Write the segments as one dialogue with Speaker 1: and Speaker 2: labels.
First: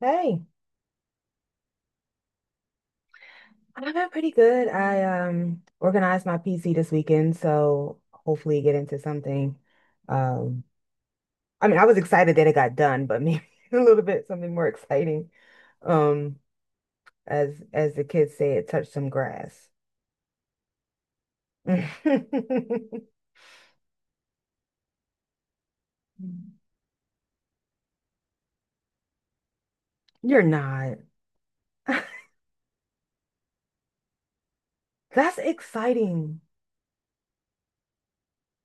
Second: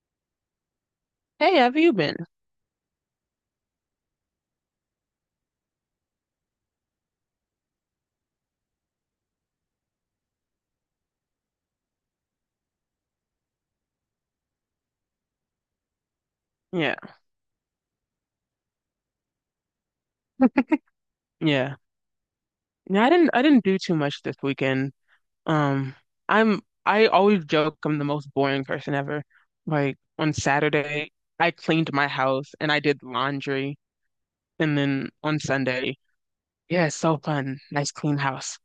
Speaker 1: Hey,
Speaker 2: Hey, have you been?
Speaker 1: I've been pretty good. I organized my PC this weekend, so hopefully get into something. Um, I mean, I was excited that it got done, but maybe a little bit something more exciting. Um,
Speaker 2: Yeah,
Speaker 1: as the kids say, it touched some grass.
Speaker 2: yeah. Yeah, I didn't do too much this weekend. Um, I'm I always joke I'm the most boring person ever. Like on
Speaker 1: You're not.
Speaker 2: Saturday, I cleaned my house and I did laundry, and then
Speaker 1: That's
Speaker 2: on Sunday,
Speaker 1: exciting.
Speaker 2: yeah, it's so fun. Nice clean house.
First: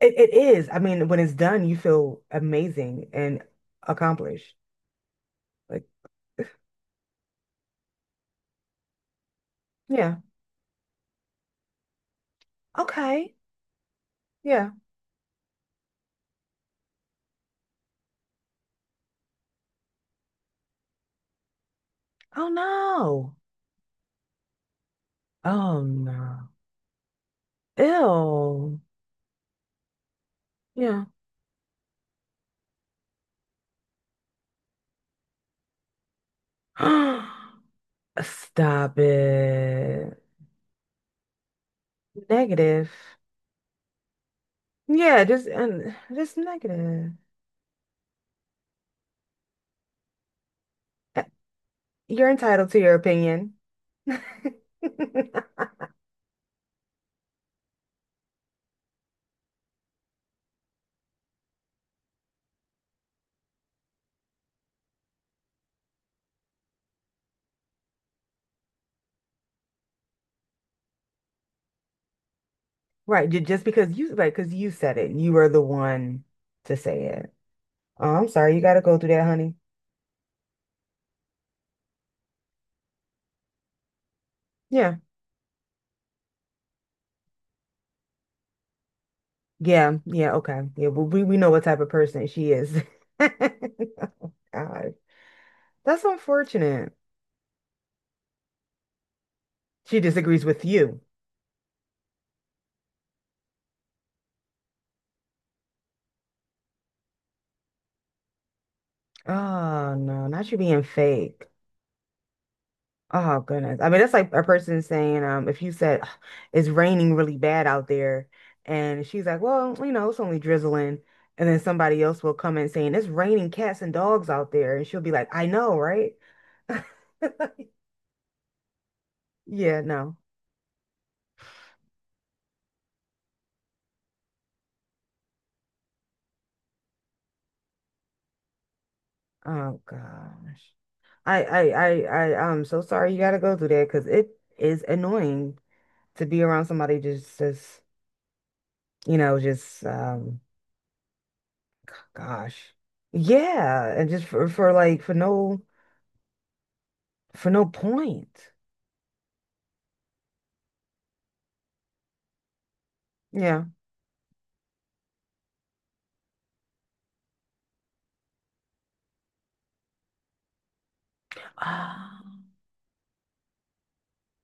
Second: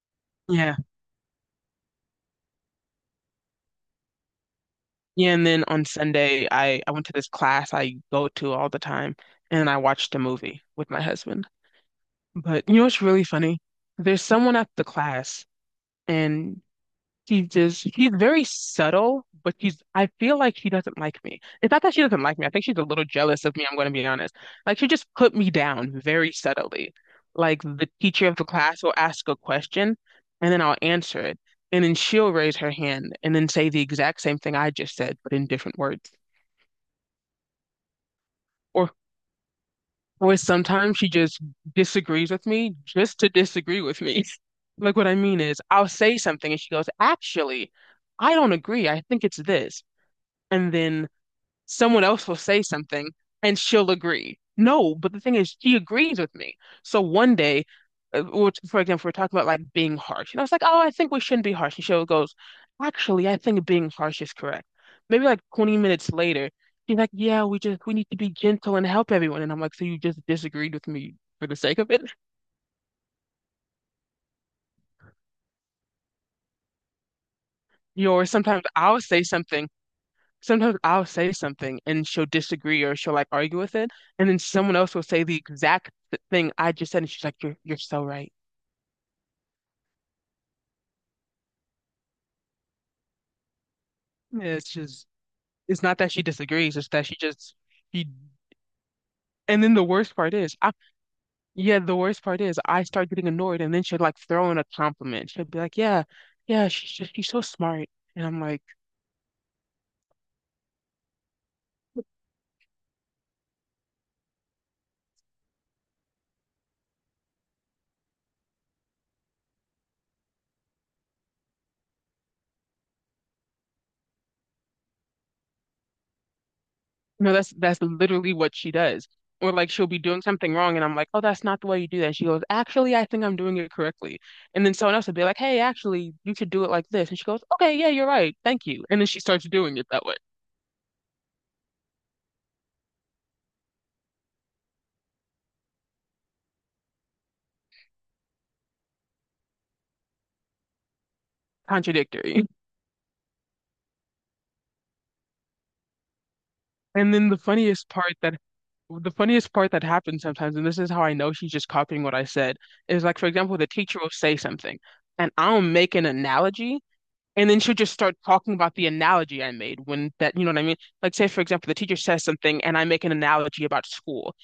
Speaker 1: It is.
Speaker 2: Yeah.
Speaker 1: I mean, when it's done, you feel amazing and accomplished.
Speaker 2: Yeah, and then on
Speaker 1: Like,
Speaker 2: Sunday, I went to this class I go to all the time, and I watched
Speaker 1: yeah.
Speaker 2: a movie with my husband. But you know what's really
Speaker 1: Okay.
Speaker 2: funny? There's someone at
Speaker 1: Yeah.
Speaker 2: the class, and she's very subtle, but I feel like she doesn't like me. It's not that she doesn't like me.
Speaker 1: Oh
Speaker 2: I think she's a little
Speaker 1: no.
Speaker 2: jealous of me, I'm going to be honest. Like, she just put me
Speaker 1: Oh
Speaker 2: down very
Speaker 1: no.
Speaker 2: subtly. Like, the teacher of the
Speaker 1: Ew.
Speaker 2: class will ask a question, and then I'll
Speaker 1: Yeah.
Speaker 2: answer it. And then she'll raise her hand and then say the exact same thing I just said, but in different words. Or,
Speaker 1: Stop it.
Speaker 2: or sometimes she just disagrees with me
Speaker 1: Negative.
Speaker 2: just to disagree with me. Like, what I
Speaker 1: Yeah,
Speaker 2: mean
Speaker 1: just
Speaker 2: is, I'll
Speaker 1: and
Speaker 2: say
Speaker 1: just
Speaker 2: something and she goes,
Speaker 1: negative.
Speaker 2: actually, I don't agree. I think it's this. And then
Speaker 1: Uh,
Speaker 2: someone else
Speaker 1: You're
Speaker 2: will say
Speaker 1: entitled to your
Speaker 2: something
Speaker 1: opinion.
Speaker 2: and she'll agree. No, but the thing is, she agrees with me. So one day, which, for example, we're talking about like being harsh, and I was like, "Oh, I think we shouldn't be harsh." And she goes, "Actually, I think being harsh is correct." Maybe like 20 minutes later, she's like, "Yeah, we need to be gentle and help everyone." And I'm like, "So you just disagreed with me for the sake of it?"
Speaker 1: Right, just because you right, because you said it. You were the one to say it.
Speaker 2: You
Speaker 1: Oh,
Speaker 2: know, or
Speaker 1: I'm sorry, you
Speaker 2: sometimes
Speaker 1: gotta go
Speaker 2: I'll
Speaker 1: through
Speaker 2: say
Speaker 1: that, honey.
Speaker 2: something sometimes I'll say something and she'll disagree or she'll like argue with it, and then someone else
Speaker 1: Yeah.
Speaker 2: will say the exact thing I just said, and she's like, "You're so right."
Speaker 1: Yeah, yeah, okay. Yeah, well, we know what type of person she is. God,
Speaker 2: Yeah, it's not
Speaker 1: that's
Speaker 2: that she disagrees, it's
Speaker 1: unfortunate.
Speaker 2: that she just she. And then the
Speaker 1: She
Speaker 2: worst part
Speaker 1: disagrees
Speaker 2: is,
Speaker 1: with
Speaker 2: I
Speaker 1: you.
Speaker 2: yeah, the worst part is I start getting annoyed, and then she'll like throw in a compliment. She'll be like, "Yeah, yeah, she's so smart," and I'm like.
Speaker 1: Oh no, not you being fake. Oh goodness. I mean, that's like a person saying, if you said, "Ugh, it's raining really bad out there," and she's like, "Well, you know, it's only drizzling," and then somebody else will come in saying it's raining cats and dogs out there, and she'll be like, "I know, right?"
Speaker 2: No, that's that's literally what she does. Or like
Speaker 1: Yeah,
Speaker 2: she'll be
Speaker 1: no.
Speaker 2: doing something wrong and I'm like, "Oh, that's not the way you do that." And she goes, "Actually, I think I'm doing it correctly." And then someone else will be like, "Hey, actually, you should do it like this." And she goes, "Okay, yeah, you're right. Thank you." And then she starts doing
Speaker 1: Oh
Speaker 2: it that way.
Speaker 1: gosh. I I I I'm so sorry you gotta go through that because it is annoying to be around somebody just just.
Speaker 2: Contradictory.
Speaker 1: Gosh. Yeah, and just for like
Speaker 2: And then the
Speaker 1: for no
Speaker 2: funniest part that
Speaker 1: point.
Speaker 2: the funniest part that happens sometimes, and this is how I know she's just copying what I said, is like for example,
Speaker 1: Yeah.
Speaker 2: the teacher will say something and I'll make an analogy. And then she'll just start talking about the analogy I made when that, you know what I mean? Like, say, for example, the teacher
Speaker 1: Ah,
Speaker 2: says something and I make an analogy about school.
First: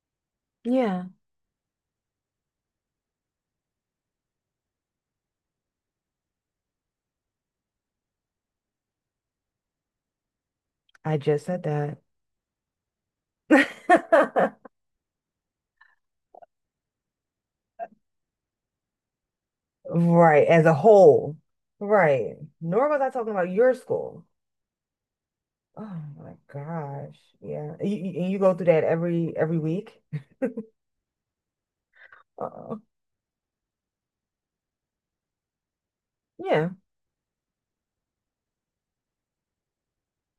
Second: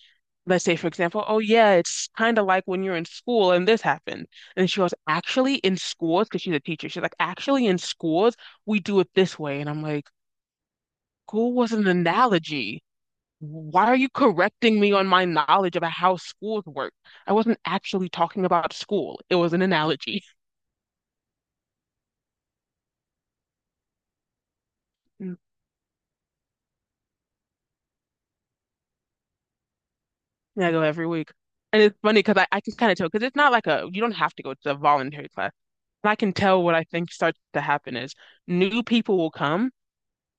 Speaker 2: Let's say, for
Speaker 1: yeah.
Speaker 2: example, oh, yeah, it's kind of like when you're in school and this happened. And she goes, actually, in schools, because she's a teacher, she's like, actually, in schools, we do it this way. And I'm like,
Speaker 1: I just
Speaker 2: school
Speaker 1: said
Speaker 2: was an
Speaker 1: that.
Speaker 2: analogy. Why are you correcting me on my knowledge about how schools work? I wasn't actually talking about school, it was an analogy.
Speaker 1: Right, as a whole. Right. Nor was I talking about your school. Oh my gosh. Yeah. And you go through that every week?
Speaker 2: Yeah, I go every week. And it's funny because I can
Speaker 1: Oh,
Speaker 2: kind of tell because it's not like a you don't have to go to a voluntary class. But I can tell
Speaker 1: yeah.
Speaker 2: what I think starts to happen is new people will come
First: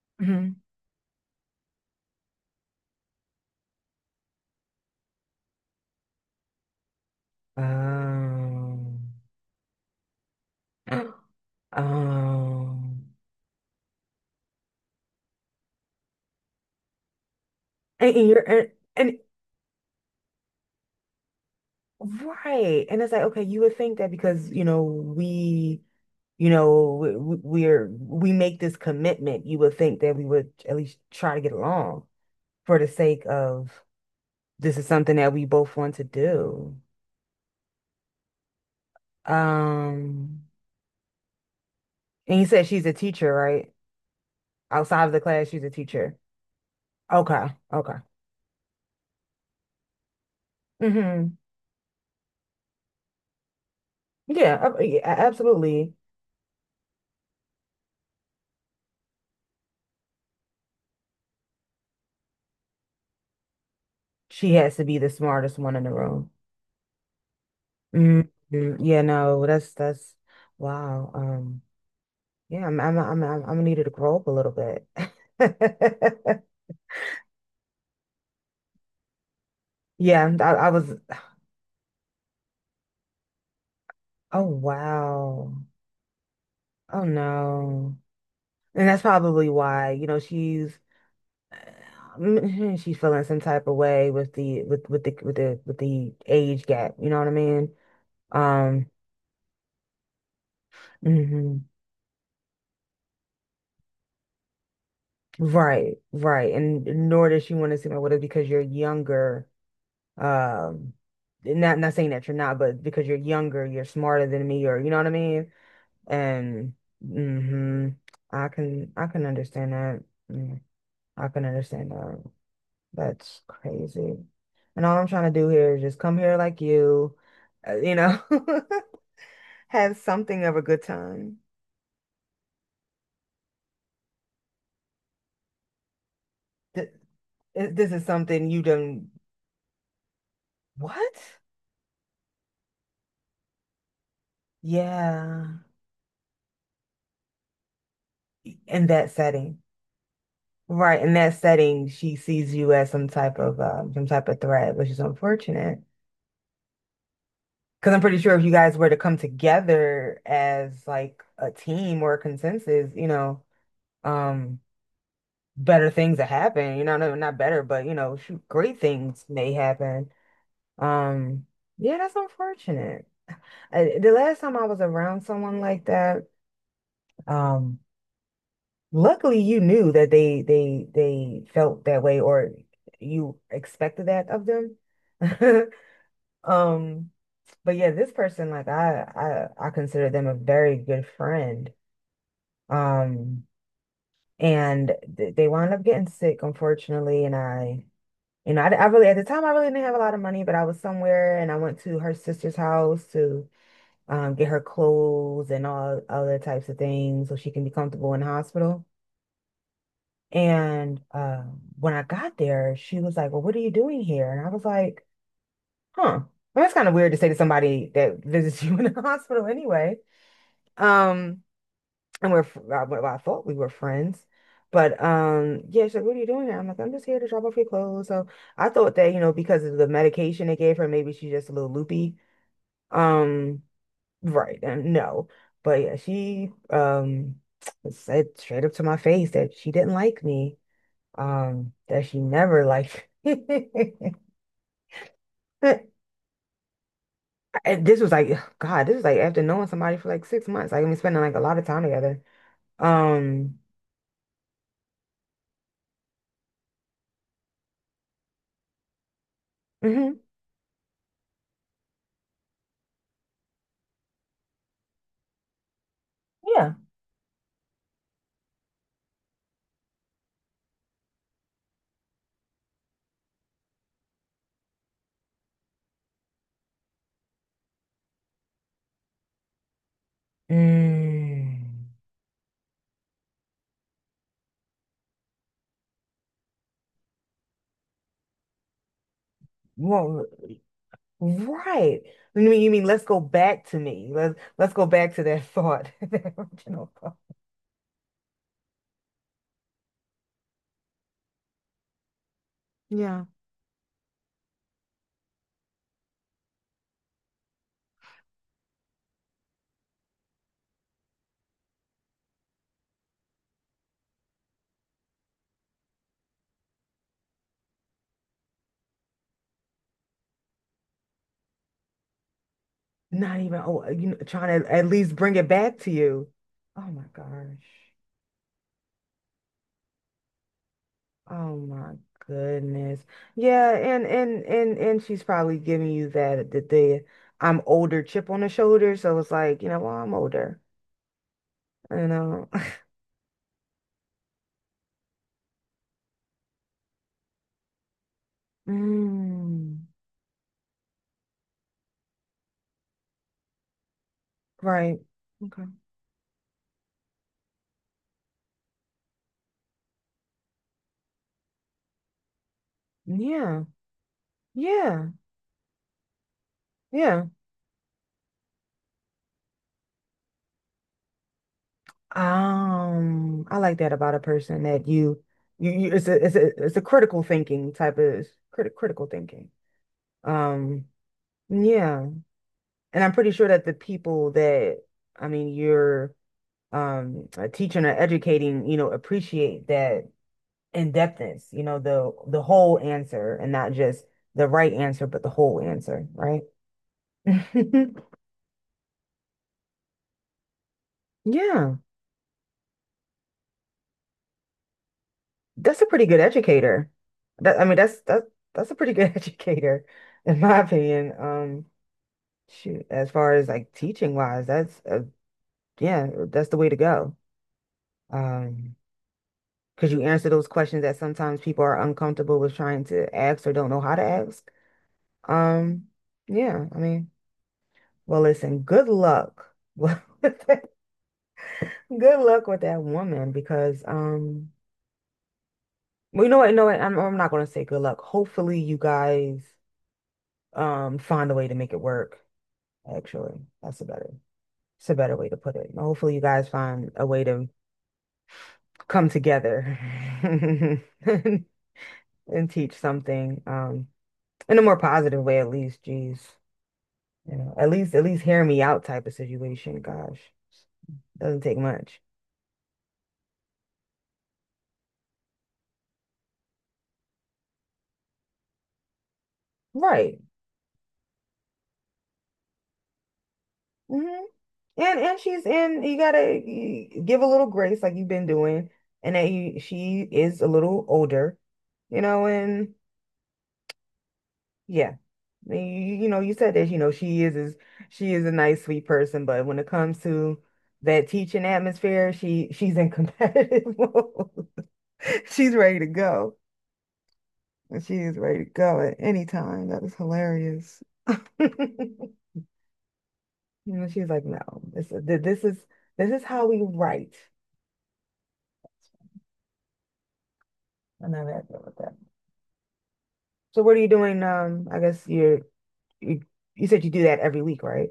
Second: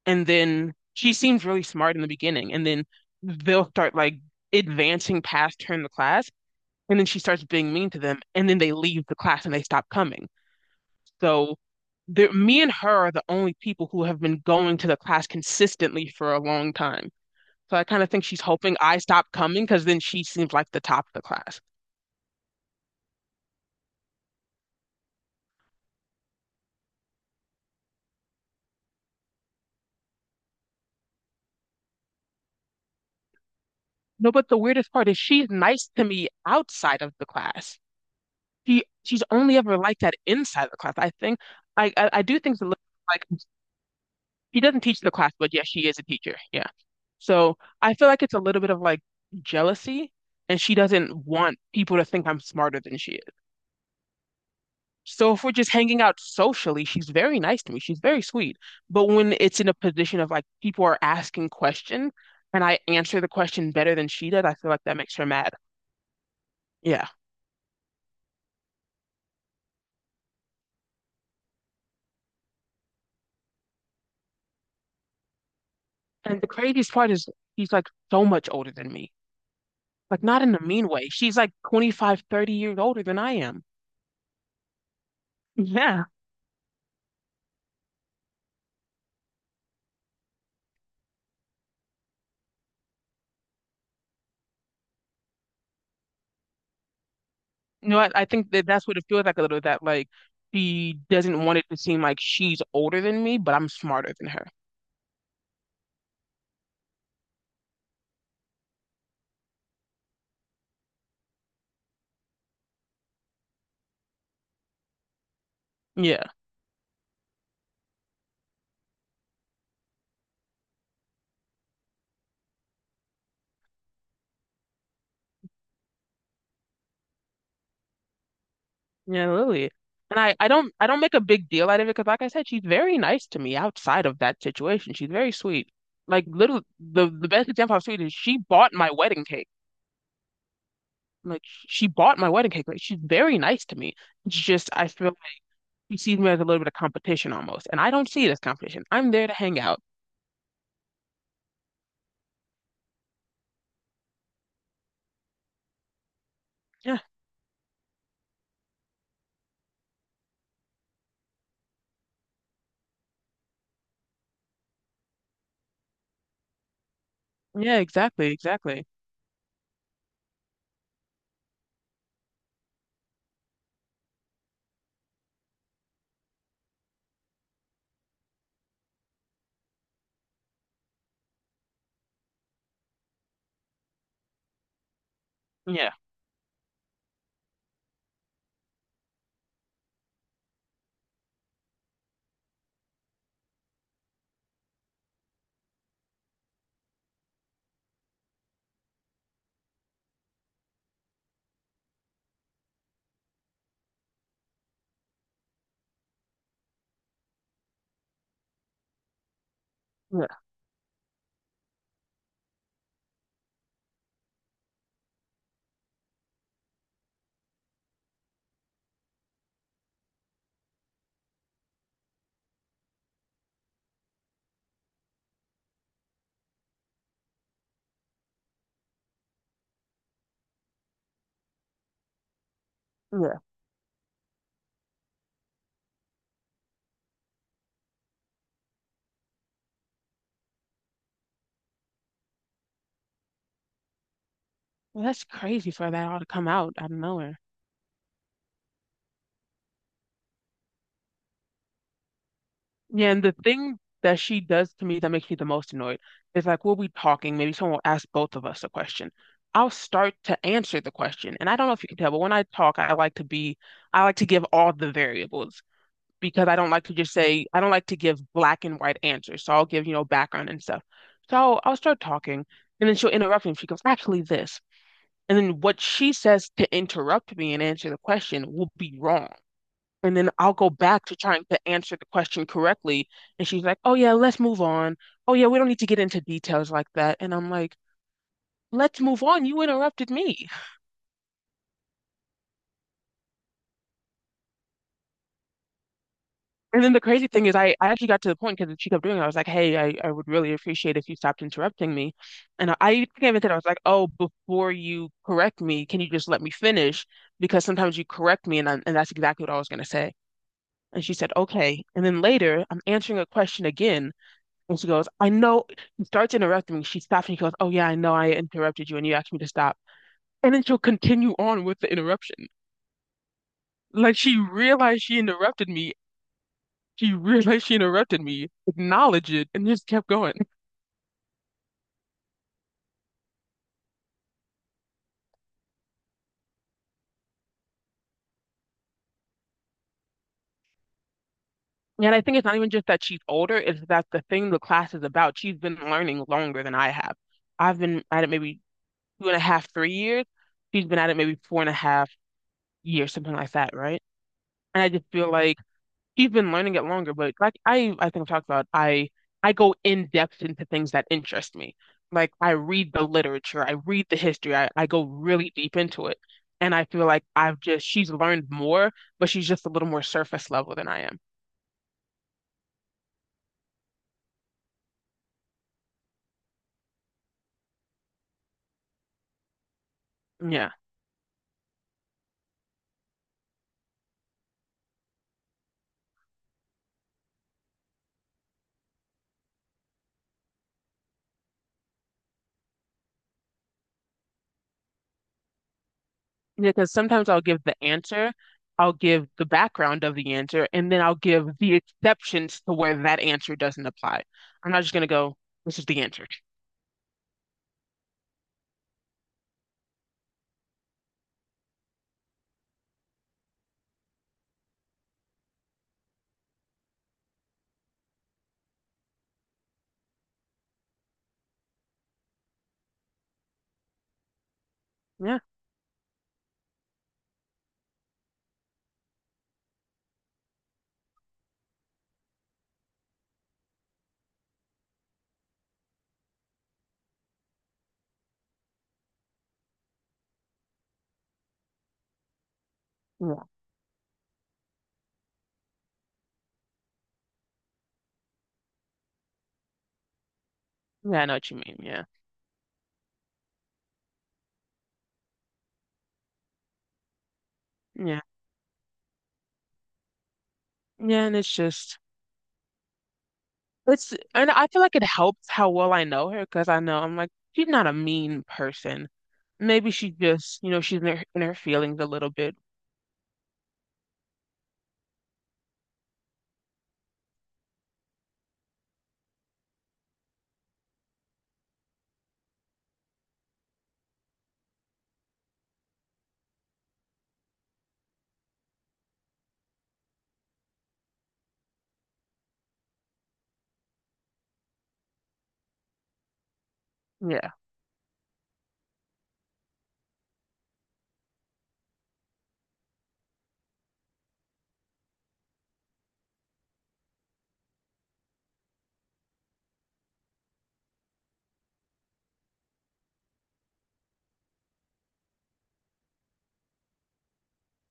Speaker 2: and
Speaker 1: Hmm.
Speaker 2: then she seems really smart in the beginning and then they'll start like advancing past her in the class and then she starts being mean to them and then they
Speaker 1: Um,
Speaker 2: leave the class and they stop coming. So there, me and her are
Speaker 1: um,
Speaker 2: the only people who have been going to the class consistently for a long time. So I kind of
Speaker 1: and,
Speaker 2: think
Speaker 1: and
Speaker 2: she's
Speaker 1: you're and,
Speaker 2: hoping I
Speaker 1: and
Speaker 2: stop coming because then she seems like the top of the class.
Speaker 1: Right. And it's like, okay, you would think that because, you know, you know, we're, we make this commitment, you would think that we would at least try to get along for the sake of
Speaker 2: No, but the
Speaker 1: this is
Speaker 2: weirdest part
Speaker 1: something
Speaker 2: is
Speaker 1: that we
Speaker 2: she's
Speaker 1: both
Speaker 2: nice
Speaker 1: want
Speaker 2: to
Speaker 1: to
Speaker 2: me
Speaker 1: do.
Speaker 2: outside of the class. She's only ever like that
Speaker 1: Um,
Speaker 2: inside the class. I think I do
Speaker 1: and you
Speaker 2: think it's
Speaker 1: said
Speaker 2: a little
Speaker 1: she's a
Speaker 2: like
Speaker 1: teacher, right?
Speaker 2: she doesn't teach
Speaker 1: Outside of
Speaker 2: the
Speaker 1: the
Speaker 2: class,
Speaker 1: class,
Speaker 2: but
Speaker 1: she's
Speaker 2: yeah,
Speaker 1: a
Speaker 2: she is a
Speaker 1: teacher.
Speaker 2: teacher. Yeah.
Speaker 1: Okay.
Speaker 2: So
Speaker 1: Okay.
Speaker 2: I feel like it's a little bit of like jealousy and she doesn't
Speaker 1: Hmm.
Speaker 2: want people to think I'm smarter than she is.
Speaker 1: Yeah, yeah,
Speaker 2: So if we're just
Speaker 1: absolutely.
Speaker 2: hanging out socially, she's very nice to me. She's very sweet. But when it's in a position of like people are asking questions and I answer the question better than she does,
Speaker 1: She
Speaker 2: I feel
Speaker 1: has
Speaker 2: like
Speaker 1: to be
Speaker 2: that
Speaker 1: the
Speaker 2: makes her mad.
Speaker 1: smartest one in the room.
Speaker 2: Yeah.
Speaker 1: Hmm. Yeah, no, wow. Yeah, I'm gonna grow up a little bit.
Speaker 2: And the craziest part is she's like so much older than me. Like
Speaker 1: Yeah,
Speaker 2: not in a
Speaker 1: I
Speaker 2: mean
Speaker 1: was.
Speaker 2: way. She's like 25, 30 years older than I am.
Speaker 1: Oh wow.
Speaker 2: Yeah.
Speaker 1: Oh no. And that's probably why, you know, she's mm, she's feeling some type of way with the age gap. You know what I mean?
Speaker 2: You know, I think that that's
Speaker 1: Um.
Speaker 2: what it feels like a little that like she doesn't want
Speaker 1: Mhm.
Speaker 2: it to seem like she's older than me, but I'm smarter than her.
Speaker 1: Right. Right. And nor does she want to seem like what it is because you're younger. Um. Not not saying that you're not, but because you're younger, you're smarter than me, or you know what I mean?
Speaker 2: Yeah.
Speaker 1: And hmm I can understand that. Mm, I can understand that. That's crazy. And all I'm trying to do here is just come here like you, you know,
Speaker 2: Yeah, Lily.
Speaker 1: have
Speaker 2: And I,
Speaker 1: something
Speaker 2: I
Speaker 1: of a
Speaker 2: don't
Speaker 1: good
Speaker 2: I don't make a
Speaker 1: time.
Speaker 2: big deal out of it because like I said, she's very nice to me outside of that situation. She's very sweet. Like little
Speaker 1: Th-
Speaker 2: the best example of
Speaker 1: This
Speaker 2: sweet
Speaker 1: is
Speaker 2: is she
Speaker 1: something you
Speaker 2: bought my
Speaker 1: done
Speaker 2: wedding cake.
Speaker 1: what?
Speaker 2: Like she bought my wedding cake. Like she's very nice to me. It's just I feel
Speaker 1: Yeah.
Speaker 2: he sees me as a little bit of competition almost. And I don't see it as competition.
Speaker 1: In that
Speaker 2: I'm there to hang
Speaker 1: setting.
Speaker 2: out.
Speaker 1: Right. In that setting, she sees you as some type of threat, which is unfortunate.
Speaker 2: Yeah.
Speaker 1: Because I'm pretty sure if you guys were to come together as like a team or a consensus, you know, um, better things that happen. You know, no, not better,
Speaker 2: Yeah,
Speaker 1: but you know,
Speaker 2: exactly,
Speaker 1: shoot, great
Speaker 2: exactly.
Speaker 1: things may happen. Um, yeah, that's unfortunate. The last time I was around someone like that, um, luckily you knew that they felt that way or you expected that of them.
Speaker 2: Yeah.
Speaker 1: Um, but yeah, this person, like I consider them a very good friend. Um, and th they wound up getting sick, unfortunately. And you know, I really, at the time, I really didn't have a lot of money, but I was somewhere and I went to her sister's house to get her clothes and all other types of things so she can be comfortable in the hospital.
Speaker 2: Yeah.
Speaker 1: And when I got there, she was like, "Well, what are you doing here?" And I was like, huh. Well, that's kind of weird to say to somebody that visits you in the hospital anyway. Um, And we're, well, I thought we were friends. But yeah, she's like, "What are you doing here?" I'm like, "I'm just here to drop off your clothes." So I thought that, you know, because of the medication they gave her, maybe she's just a little loopy.
Speaker 2: Yeah.
Speaker 1: Um, right. And no. But yeah, she said straight up to my face that she didn't like me. That she never liked me.
Speaker 2: Well, that's crazy for that all to come out of nowhere.
Speaker 1: And this was like, God, this was like after knowing somebody for like six months. Like, I mean, spending like a lot of time together.
Speaker 2: Yeah, and the
Speaker 1: Um,
Speaker 2: thing that she does to me that makes me the most annoyed is like we'll be talking, maybe someone will ask both of us a question. I'll start
Speaker 1: mhm,
Speaker 2: to answer the question. And I don't know if you can tell, but when I talk, I like to give all the variables. Because I don't
Speaker 1: yeah.
Speaker 2: like to just say, I don't like to give black and white answers. So I'll give, background and stuff. So I'll start talking and then she'll interrupt me. She goes, actually, this. And then what she says to interrupt me and answer the question will be wrong. And then I'll go back to trying to answer
Speaker 1: Mm.
Speaker 2: the question correctly. And she's like, oh, yeah, let's move on. Oh, yeah, we don't need to get into details like that. And I'm like, let's move on. You interrupted
Speaker 1: Well,
Speaker 2: me.
Speaker 1: right. You mean let's go back to me. Let's go back to that thought, that
Speaker 2: And
Speaker 1: original
Speaker 2: then the
Speaker 1: thought.
Speaker 2: crazy thing is, I actually got to the point because she kept doing it. I was like, hey, I would really appreciate if you stopped interrupting me. And I
Speaker 1: Yeah.
Speaker 2: think I even said, I was like, oh, before you correct me, can you just let me finish? Because sometimes you correct me, and that's exactly what I was going to say. And she said, okay. And then later, I'm answering a question again. And she goes, I know. She starts interrupting me. She stops and she goes, oh, yeah, I know I interrupted you and you asked me to stop. And then she'll continue on with the interruption.
Speaker 1: Not even, oh, you know,
Speaker 2: Like she
Speaker 1: trying to at
Speaker 2: realized
Speaker 1: least
Speaker 2: she
Speaker 1: bring it
Speaker 2: interrupted
Speaker 1: back to
Speaker 2: me
Speaker 1: you. Oh my
Speaker 2: She
Speaker 1: gosh.
Speaker 2: realized she interrupted me, acknowledged it, and just kept going.
Speaker 1: Oh my goodness. Yeah, and she's probably giving you that the I'm older chip on the shoulder. So it's like, you know, well, I'm older, you
Speaker 2: And I think it's
Speaker 1: know.
Speaker 2: not even just that she's older, it's that the thing the class is about. She's been learning longer than I have. I've been at it maybe 2.5,
Speaker 1: Mm,
Speaker 2: 3 years. She's been at it maybe 4.5 years, something like that, right? And I
Speaker 1: right.
Speaker 2: just feel like
Speaker 1: Okay.
Speaker 2: she's been learning it longer, but like I think I've talked about, I go in depth into things that interest me. Like I read the literature,
Speaker 1: Yeah.
Speaker 2: I read the history, I go
Speaker 1: Yeah.
Speaker 2: really deep into it, and I feel like
Speaker 1: Yeah.
Speaker 2: I've just she's learned more, but she's just a little more surface level than I am.
Speaker 1: I like that about a person that you it's a critical thinking type of critical thinking.
Speaker 2: Yeah,
Speaker 1: Um, yeah, and I'm pretty sure that the people that, I mean, you're teaching or educating, you know, appreciate that in-depthness, you know, the whole answer and not just the right answer, but the whole answer, right?
Speaker 2: yeah, because sometimes I'll give the answer, I'll give the background of the answer, and then I'll give the
Speaker 1: Yeah.
Speaker 2: exceptions to where that answer doesn't apply. I'm not just gonna go, this
Speaker 1: That's a
Speaker 2: is the
Speaker 1: pretty good
Speaker 2: answer.
Speaker 1: educator. That I mean, that's a pretty good educator, in my opinion. Shoot, as far as like teaching wise, that's yeah, that's the way to go. Um, because you answer those questions that sometimes people are uncomfortable with trying to ask or don't know how to ask.
Speaker 2: Yeah,
Speaker 1: Um, yeah, I mean, well, listen, good luck with that- good luck with that woman because well, you know what? You know what? I'm not gonna say good luck. Hopefully, you guys find a way to make it work, actually.
Speaker 2: yeah,
Speaker 1: That's a better it's a better way to put it. And hopefully you guys find a way to come together
Speaker 2: yeah. I know
Speaker 1: and
Speaker 2: what you mean. Yeah,
Speaker 1: teach something in a more positive way, at least. Geez, you know, at
Speaker 2: yeah,
Speaker 1: least hear me out type of situation. Gosh,
Speaker 2: yeah. And
Speaker 1: doesn't
Speaker 2: it's
Speaker 1: take
Speaker 2: just.
Speaker 1: much.
Speaker 2: It's and I feel like it helps how well I know her because I know I'm like she's not a mean person. Maybe she
Speaker 1: Right.
Speaker 2: just, she's in her feelings a little bit.
Speaker 1: Hmm. And she's in you gotta give a little grace like you've been doing. And that you she is a little older, you know. And yeah. You know, you said that, you know, she is she is a nice, sweet person, but when it comes to that teaching atmosphere, she's in competitive mode. She's ready to go.
Speaker 2: Yeah,
Speaker 1: She is ready to go at any time. That was hilarious. You know, she's like, no, this th- this is this is how we write. I never had to deal with that. So what are you doing? I guess you're you, you said you do that every week, right?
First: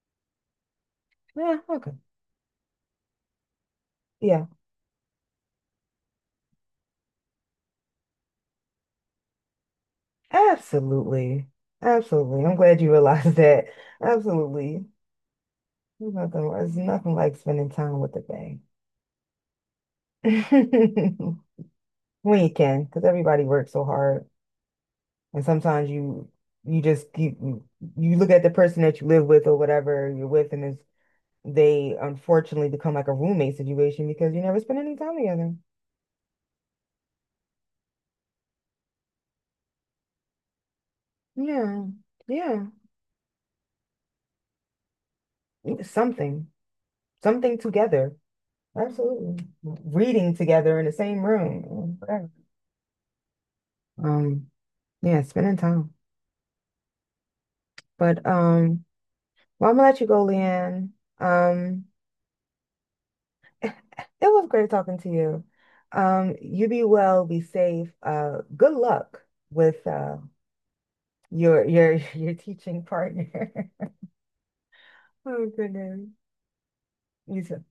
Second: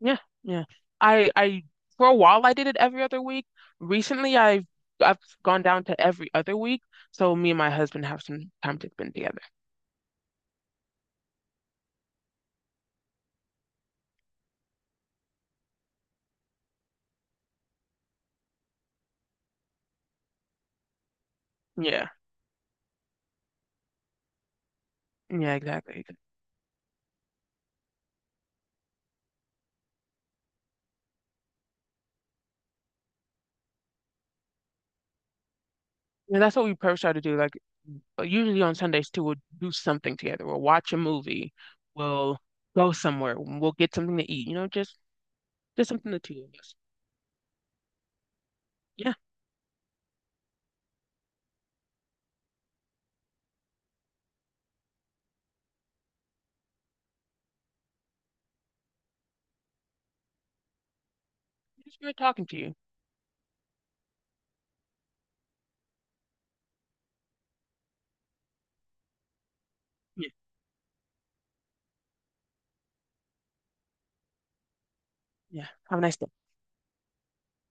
Speaker 2: yeah, yeah. I
Speaker 1: Yeah,
Speaker 2: I
Speaker 1: okay.
Speaker 2: for a while I did it every other week. Recently
Speaker 1: Yeah.
Speaker 2: I've gone down to every other week, so me and my husband have some time to spend together.
Speaker 1: Absolutely. Absolutely. I'm glad you realized that. Absolutely. There's nothing like spending time with the thing.
Speaker 2: Yeah,
Speaker 1: When you can, because everybody works so hard. And
Speaker 2: yeah,
Speaker 1: sometimes
Speaker 2: exactly.
Speaker 1: you you just keep you look at the person that you live with or whatever you're with, and it's, they unfortunately become like a roommate situation because you never spend any time together.
Speaker 2: Yeah, that's what we first try to do. Like usually on Sundays too, we'll do something together. We'll watch a movie.
Speaker 1: Yeah.
Speaker 2: We'll
Speaker 1: Yeah.
Speaker 2: go somewhere. We'll get something to eat. You know, just something the two
Speaker 1: Something.
Speaker 2: of us.
Speaker 1: Something together.
Speaker 2: Yeah.
Speaker 1: Absolutely. Reading together in the same room. Um, yeah, spending time. But well, I'm gonna let you go, Leanne. Um,
Speaker 2: It's good talking to you.
Speaker 1: it was great talking to you. You be well, be safe. Good luck with
Speaker 2: Yeah.
Speaker 1: your your teaching partner. Oh
Speaker 2: Yeah. Have a
Speaker 1: goodness.
Speaker 2: nice day.
Speaker 1: You too.